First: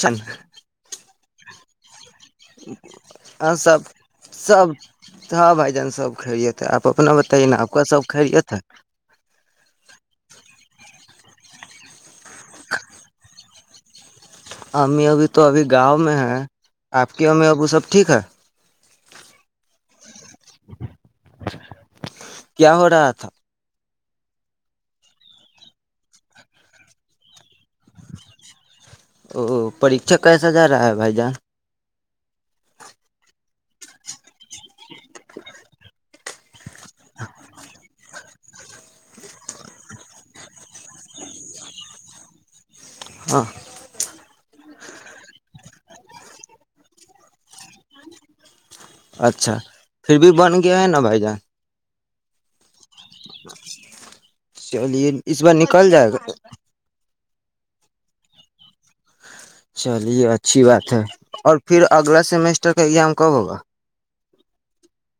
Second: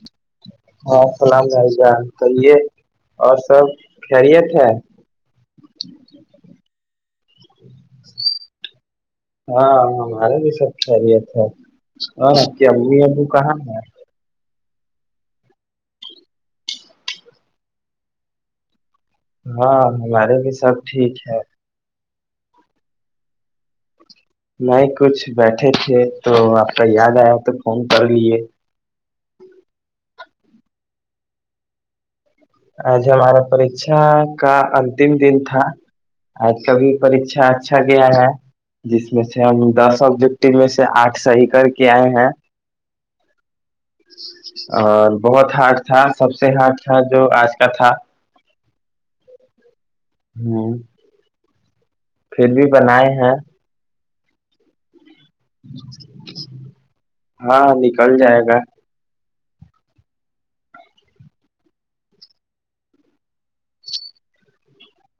س ہاں السلام علیکم کہیے اور ہ سب خیریت سب ہے ہاں بھائی جان سب خھےتے آپ آ اپنا بتائیے نا آپ کو سب خرییے تھ ہاں ہمارے بھی سب خیریت ہے ہاں کہ امی ابو کہاں ن امی ابھی تو ابھی گاؤں میں ہیں آپ کی امی ابو سب ٹھیک ہے ہاں ہمارے بھی سب ٹھیک ہے کیا ہو رہا تھا نہیں کچھ بیٹھے تھے تو آپ کا یاد آیا تو فون کر لیے او پریچا کیسا جا رہا ہے بھائی جان آج ہمارا پریھا کا اتم دن تھا آج کبھی پریچا اچھا گیا ہے جس میں سے ہم دس آبجیکٹ میں سے آٹھ صحیح کر کے آئے ہیں ہاں اور بہت ہارڈ تھا سب سے ہارڈ تھا جو آج کا تھا اچھا پھر بھی بن ہ گیا ہے نا بھائی جان پھر بھی بنائے ہیں چلیے اس بار نکل جائے گا ہاں نکل جائے گا چلیے اچھی بات ہے اور پھر اگلا سیمیسٹر کا ایگزام کب ہوگا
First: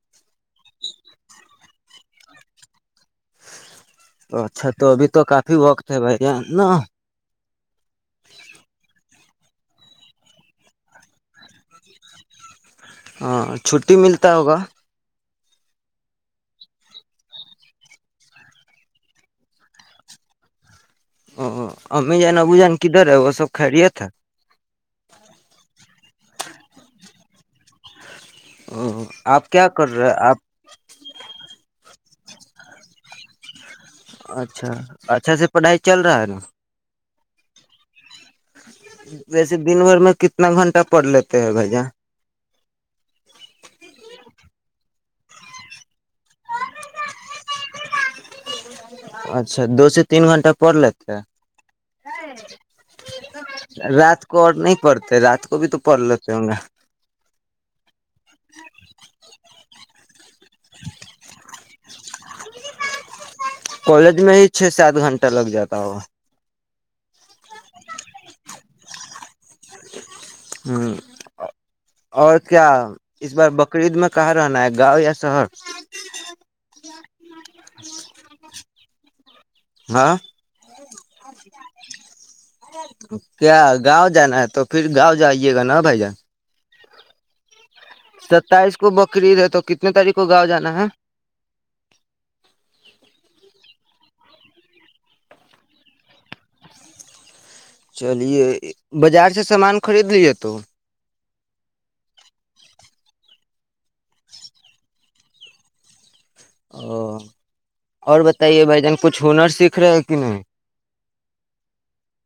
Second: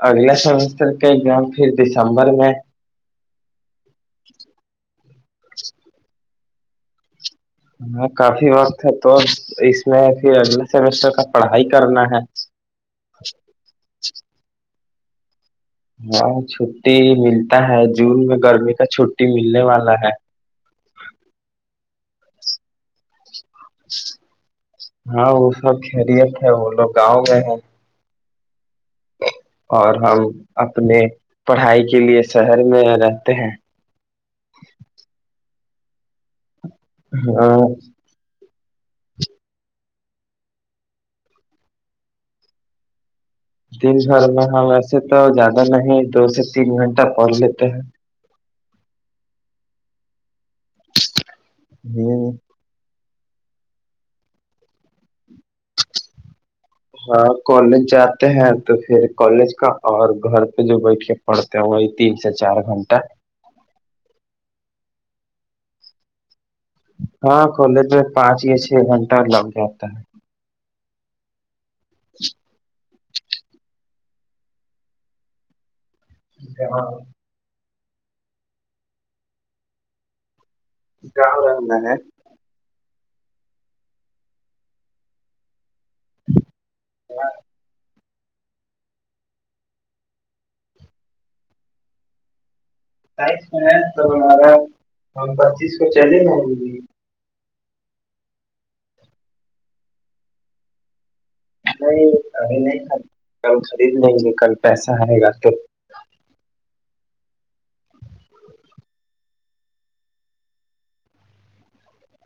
اگلا سمسٹر کا ایگزام پھر دسمبر میں اچھا تو ابھی تو کافی وقت ہے بھائی یہ نا ہاں کافی وقت ہے تو اس میں پھر اگلے سیمسٹر کا پڑھائی کرنا ہے ہاں چھٹی ملتا ہوگا ہاں چھٹی ملتا ہے جون میں گرمی کا چھٹی ملنے والا ہے ا اممی جان ابو جان کی در ا وہ سب خیریت ہے ہاں سب خریت ہے وہ لوگ گاؤں گئے ہیں ہ اور ہم اپنے پڑھائی کے لیے شہر میں رہتے ہیں اچھا اچھا سے پڑھائی چل رہا ہے نا ہاں ویسے دن بھر میں کتنا گھنٹہ پڑ لیتے ہیں بھائی ج سے تو زیادہ نہیں دو سے تین گھنٹہ پڑھ لیتے ہیں اچھا دو سے تین گھنٹہ پڑ لی تھ ہیں ہ رات کو اور نہیں پڑتے رات کو بھی تو پڑھ لیتے ہوں گے ہاں کالج جاتے ہیں تو پھر کالج کا اور گھر پہ جو بیٹھ کے پڑھتے ہیں وہی تین سے چار گھنٹہ کالج میں ہی چھ سے آٹھ گھنٹہ لگ جاتا ہو ہاں کالج میں پانچ یا چھ گھنٹہ لگ جاتا ہے ہوں اور کیا اس بار بقرعید میں کہاں رہنا ہے گاؤں یا شہر ہے ہاں کیا رہ میں ہے کیا گاؤں جانا ہے تو پھر گاؤں جائیے گا نا بھائی جان و ستائیس کو بقرریید ہے تو کتنے تاریخ کو گاؤں جانا ہے س میں ہے تو ہمارا پچیس کو چلے گ چلیے بازار سے سامان خرید لیے تو نہیں اھی نہیں کل خرید لیں گے کل پیسہ آئے گا تو او اور بتائیے بھائی جان کچھ ہنر سیکھ رہے ہے کہ نہیں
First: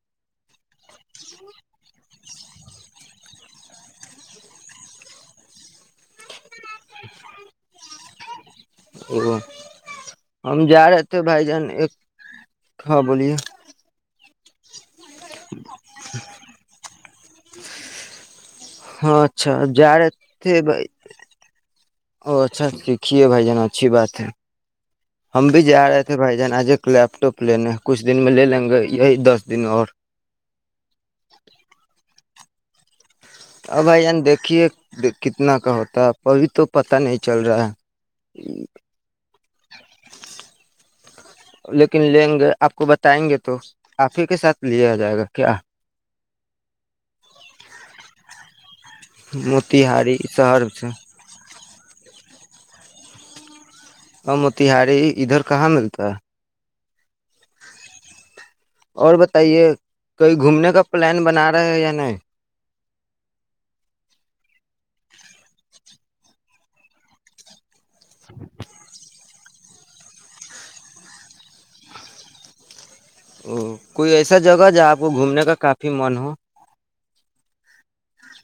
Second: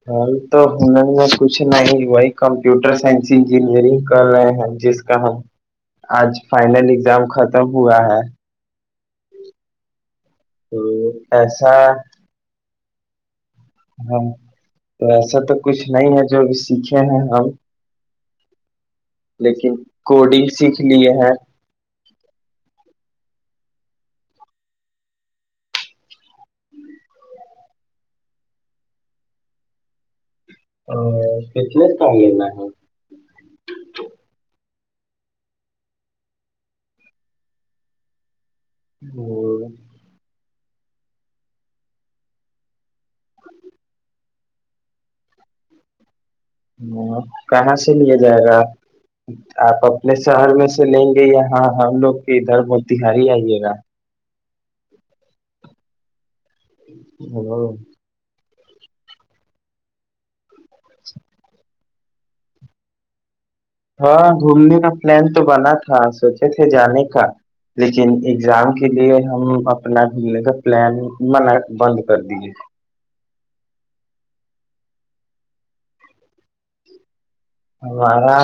ہل تو ہ میں کچھ نہیں ہوئی کمپیوٹر سائنس انجینئرنگ کر رہے ہیں جس کا ہم آج فائنل ایگزام ختم ہوا ہے وہ ہ ایسا ہاں بولیے [inaudible] تو ایسا تو کچھ نہیں ہے جو اب سیکھے کیا ہ ہاں اچھا جا رہے تھے سیکھ بائی لیے ہیں ا اچھا ٹھیک دھیے بھائی جان اچھی بات ہے ہم بھی جا رہے تھے بھائی جان آج ایک لیپ ٹاپ لینے ہیں کچھ دن میں لے لیں گے یہی دس دن اور ا کتنے کہاہ ہے نا اور اب بائی ان دیکھیے کتنا کا ہوتا ہے ابھی تو پتہ نہیں چل رہا ہے [inaudible] لیکن لیں گے آپ کو بتائیں گے تو آپ ہی کے ساتھ لیا آ جائے گا کیا ہ کہاں سے لیا جائے گا آپ اپنے شہر میں سے لیں گے یا ہاں ہم لوگ کی ادھر ت ہاری ہی آئیے گا اور موتیہاری ادھر کہاں ملتا ہے [inaudible] اور بتائیے کہئی گھومنے کا کا پلان بنا رہے یا نہیں ہاں گھومنے کا پلان تو بنا تھا سوچے تھے جانے کا لیکن اگزام کے لیے ہم اپنا گھومنے کا پلان منع بند کر دیے ا کوئی ایسا جگہ جہاں آپ کو گھومنے کا کافی من ہو ہمارا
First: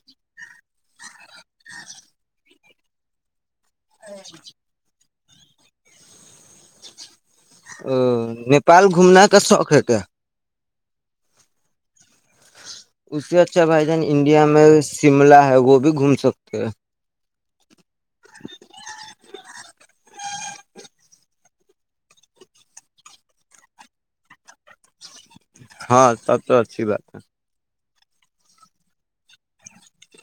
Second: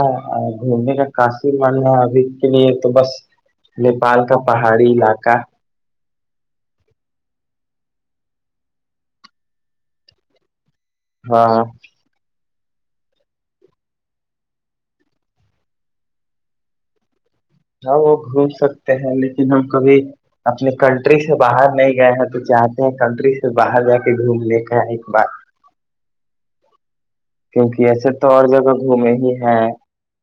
گھومنے کا کاش ماننا ابھی کے لیے تو بس نیپال کا پہاڑی علاقہ کا ا نیپال گھومنا کا شوق ہےتے ہے ہاں اس سے اچھا بھائی جان انڈیا میں شملہ ہے وہ بھی گھوم سکتے ہیں ہاں وہ گھوم سکتے ہیں لیکن ہم کبھی اپنے کنٹری سے باہر نہیں گئے ہیں تو چاہتے ہیں کنٹری سے باہر جا کے گھومنے کا ایک بار ہاں سب تو اچھی بات ہے کی ایسے تو اور جگہ گھومے ہی ہیں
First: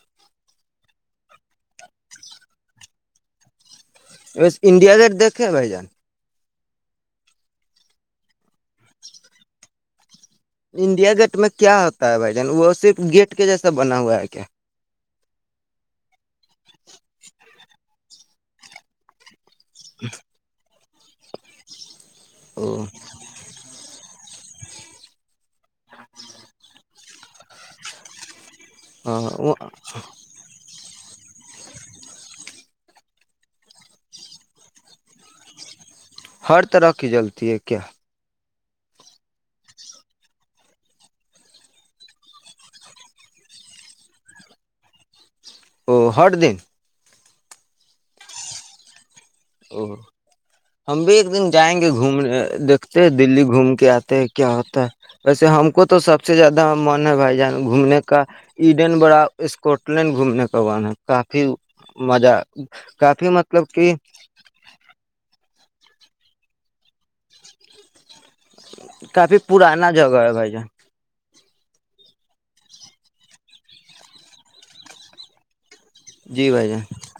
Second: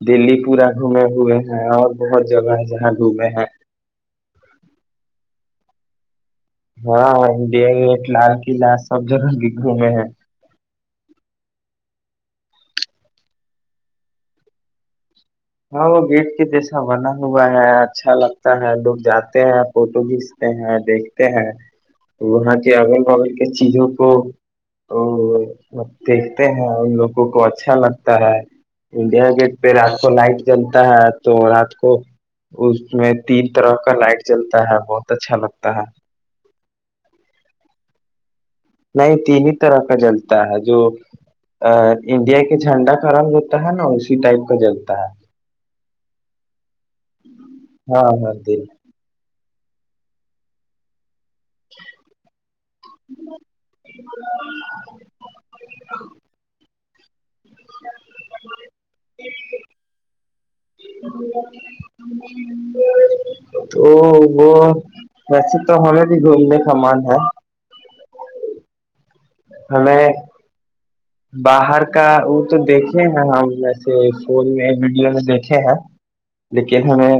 دلی پورا گھومے ہوئے ہیں اور بہت جگہ ہے جہاں گھومے ہیں انڈیا گٹ دیک کیا بھائی جان ہاں انڈیا گیٹ لال قلعہ سب جگہ کی گھومے ہیں انڈیا گیٹ میں کیا ہوتا ہے بھائی جان وہ صرف گیٹ کے جیسا بنا ہوا ہے کیا ہاں وہ گیٹ کے جیسا بنا ہوا ہے اچھا لگتا ہے لوگ جاتے ہیں فوٹو کھینچتے ہیں دیکھتے ہیں وہاں کے اگل بغل کے چیزوں کو تو دیکھتے ہیں ان لوگوں کو اچھا لگتا ہے انڈیا گیٹ او پہ رات کو لائٹ تا ہے تو رات کو اس میں تین طرح کا لائٹ چلتا ہے بہت اچھا لگتا ہے ہر طرح کی جلتی ہے کیا نہیں تین ہی طرح کا جلتا ہے جو انڈیا کے جھنڈا خرم ہوتا ہے نا اسی ٹائپ کا جلتا ہے اور ہر دن ہاں ہاں دن او ہم بھی ایک دن جائیں گے گھومنے دیکتے دلی گھوم کے آتے کیا ہوتا ہے ویسے ہم کو تو سب سے زیادہ من ہے بھائی گھومنے کا ایڈن بڑا اسکاٹ لینڈ گھومنے کا من ہے کافی مزہ کافی مطلب تو کہ وہ ویسے تو ہمیں بھی گھومنے کا من ہے اور [unintelligible] کافی پرانا ہمیں جگہ ہے بھائی جان باہر کا وہ تو دیکھے ہیں ہم ایسے فون میں ویڈیو میں دیکھے ہیں جی بھائی جان لیکن ہمیں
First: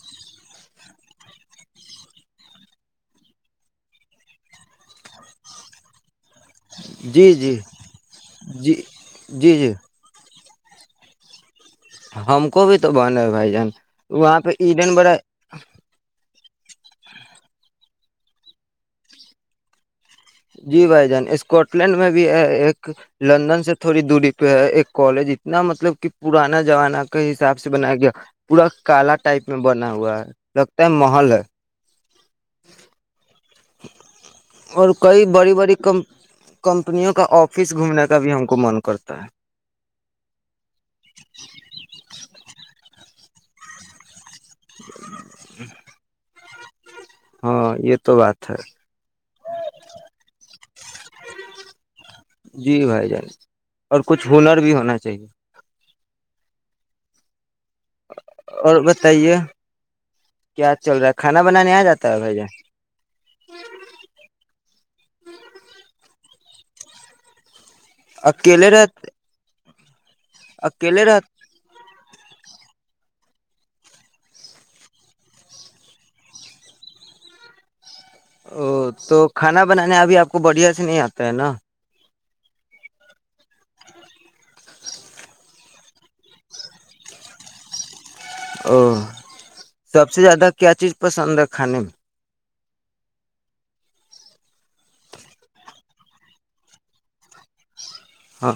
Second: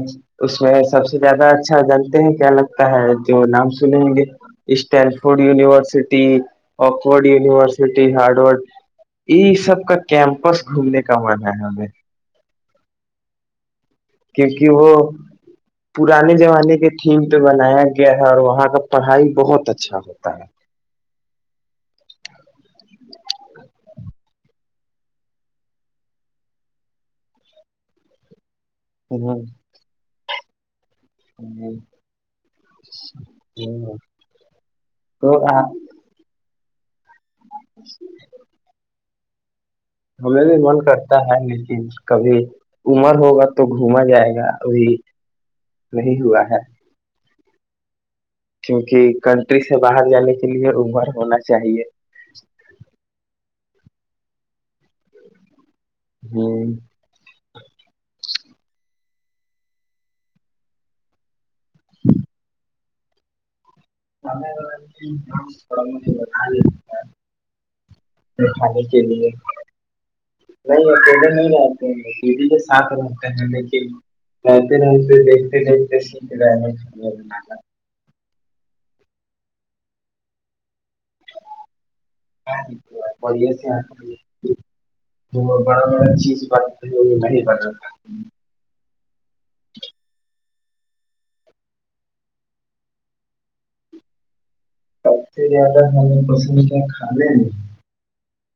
اس میں سب سے زیادہ اچھا جانتے ہیں کیا لگتا ہے جو نام سنیں گے اسٹین فورڈ یونیورسٹی آکسفورڈ جی جی یونیورسٹی ہارڈورڈ جی یہ جی جی سب کا کیا کیمپس گھومنے کا من ہے ہمیں ہم کو بھی تو معنی ہے بھائی جان وہاں پہ کیونکہ وہ ایڈن بڑا پرانے زمانے کے تھیم پہ بنایا گیا ہے اور وہاں کا پڑھائی بہت اچھا ہوتا ہے جی بھائی جان اسکاٹ لینڈ میں بھی ہے ایک لندن سے تھوڑی دوری پہ ہے ایک کالج اتنا مطلب کہ پرانا زمانہ کے حساب سے بنایا گیا پورا کالا ہے ٹائپ میں بنا ہوا ہے لکھ [unintelligible] ہ ہ اور [unintelligible] کئی بڑی بڑی کم کم کمپنی کا آفس گھومنے کا بھی ہم کو من کرتا [unintelligible] ہمیں بھی من کرتا ہے لیکن کبھی عمر ہوگا تو گھوما جائے گا وہی وہی ہوا ہے [unintelligible] ہاں یہ تو بات ہے کیونکہ کنٹری سے باہر جانے کے لیے عمر ہونا چاہیے جی بھائی جان اور کچھ ہنر بھی ہونا چاہیے ہوں [unintelligible] اور بتائیے کیا چل رہا ہے کھانا بنانے آ جاتا ہے بھائی ج سملڑ مے نال [unintelligible] اکیلے کھانے رہ کے لیے [unintelligible] نہیں اکیلے رہ پلے نہیں رہتے ہیں [unintelligible] ی کے ساتھ رہتے ہیں لیکن رہتے رہتے دیکھتے دیکھتے س رہ او تو کھانا بنانےا ابھی آپ کو بڑھیا سے نہیں آتا ہے نا بڑا بڑا چیز ب ب [unintelligible] ا [unintelligible] سب سے زیادہ کیا چیز پسند ہے کھانے میں سب سے زیادہ مل پسند کیا کانیں ہاں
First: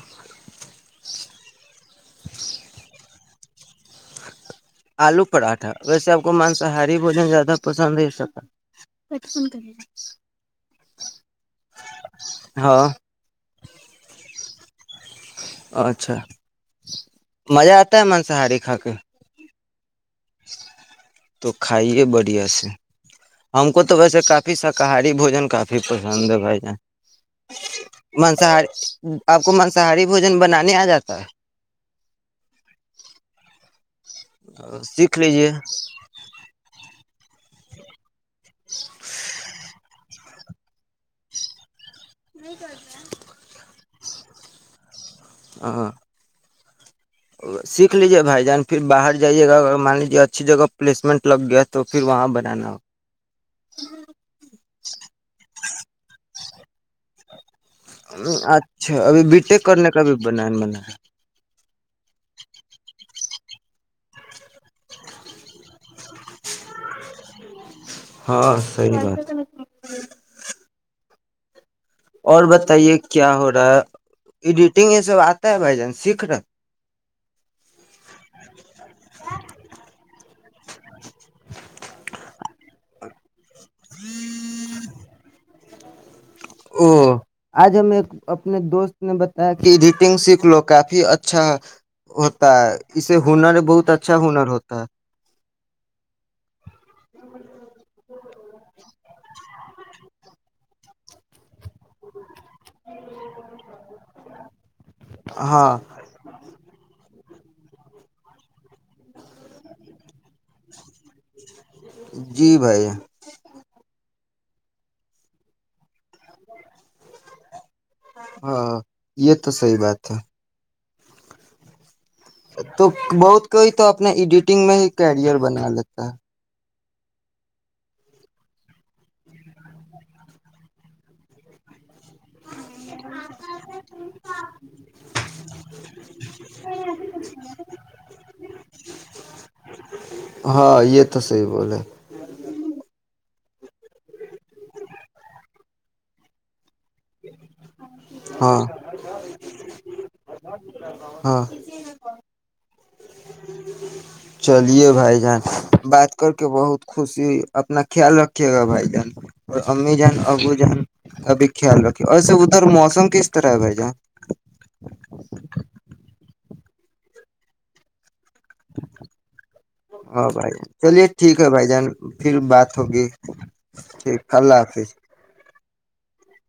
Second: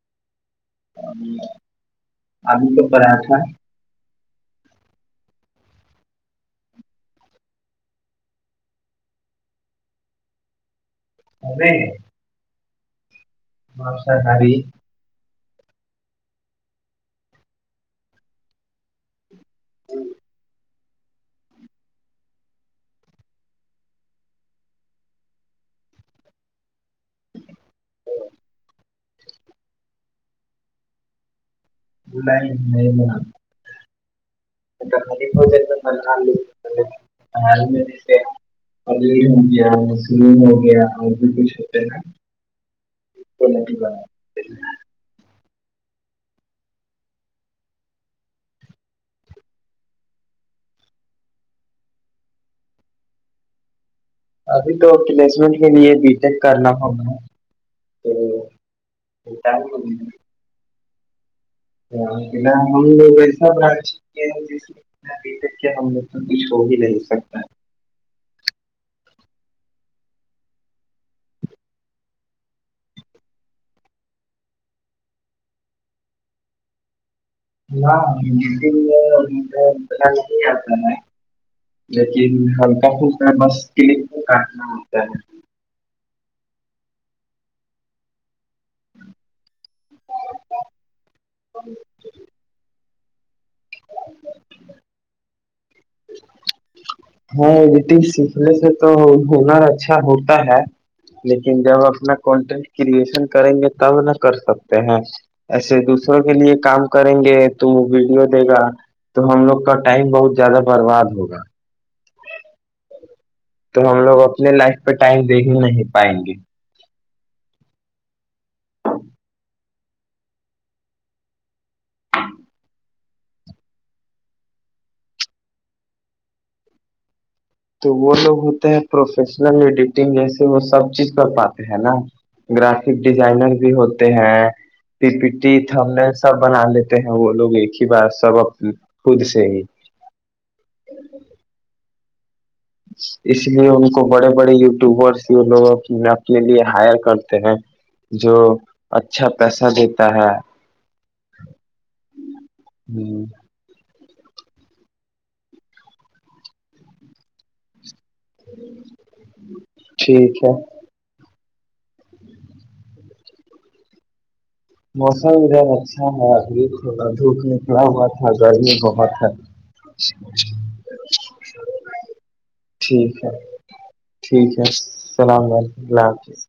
ہاں [unintelligible] آبھی ک پر آ تھا [unintelligible] ہ [unintelligible] آلو پراٹھا ویسے آپ کو مانساہاری بوجن زیادہ پسند نہیں سکتا ہمیں ہاں [unintelligible] مانساہاری اچھا مزہ آتا ہے مانصاہاری کھا کے جی [inaudible] تو کھائیے بڑھیا سے ہم کو تو ویسے کافی شاکاہاری بوجن کافی پسند ہے بھائی جان منصہاری آپ کو مانساہاری بوجن بنانے آ جاتا ہے نہیں نہیں ن [unintelligible] م ہے [unintelligible] ہاں سیکھ لیجیے [unintelligible] ا ہ [unintelligible] ج ہوگیا اور بھی کچھ ہوتے ہے نا [unintelligible] نہیں کر س رہ [unintelligible] [unintelligible] ہ [unintelligible] سیکھ لیجیے بھائی جان پھر باہر جائیے گا ا مان لیجے اچھی جگہ پلیسمنٹ لگ گیا تو پھر وہاں بنانا ہو ابھی تو پلیسمنٹ کے لیے بی ٹیک کرنا پ اپنا اچھا ابھی بی ٹیک ہم کرنے کا بھی ب بنا ہم لوگ ایسا برانچ ج ابھی تک کے ہم لوگ کا کچھ ہو بھی نہیں سکتا ہے ہاں سی بات اور بتائیے کیا ہو رہا ہے ایڈیٹنگ یہ سب آتا ہے بھائی جان سیکھ رہے ہاں م م ب نہیں آیا لیکن ہم بس کے لیے کاٹنا ہوتا ہے او آج ہم ایک اپنے دوست نے ب کہ ایڈیٹنگ سیکھ لو کافی اچھا ہوتا ہے اسے ہنا نے بہت اچھا ہنر ہوتا ہے [inaudible] ہاں جی سھ تو ہنر اچھا ہوتا ہے لیکن جب اپنا کانٹینٹ کرئشن کریں گے تب نہ کر سکتے ہیں ہاں ایسے دوسروں کے لیے کام کریں گے توم ویڈیو دے گا تو ہم لوگ کا ٹائم بہت زیادہ برباد ہوگا جی بھائی تو ہم لوگ اپنے لائف پہ ٹائم دے ہی نہیں پائیں گے ہاں یہ تو صحی بات ہے تو بہت کوئی تو اپنا ایڈیٹنگ میں ہی کیریئر بنا لیتا ہے تو وہ لوگ ہوتے ہیں پروفیشنل ایڈیٹنگ جیسے وہ سب چیز کر پاتے ہیں نا گرافک ڈیزائنر بھی ہوتے ہیں پی پی ٹی تھم سب بنا لیتے ہیں وہ لوگ ایک ہی بار سب اپ خود سے ہی ہاں یہ تو صحیح بولے اس لیے ان کو بڑے بڑے یو ٹیوبرس لوگوں اپ اپنے لیے ہائر کرتے ہیں جو ہاں اچھا پیسہ دیتا ہے ہاں ہ چلیے بھائی جان بات کر کے بہت خوشی ہو اپنا خیال رککھے گا بھائی جان اور امی جان ٹھیک ہے ابو جان ابھی خیال رکھھیے ایسے ادھر موسم کس طرح ہے بھائی جان ہاں کا دھوپ نکلا ہو ہاں بھائی چلیے ٹھیک ہے بھائی جان پھر بات ہوگی ٹھیک ہے ٹھیک اللہ ہے حافظ السلام علیکم اللہ حافظ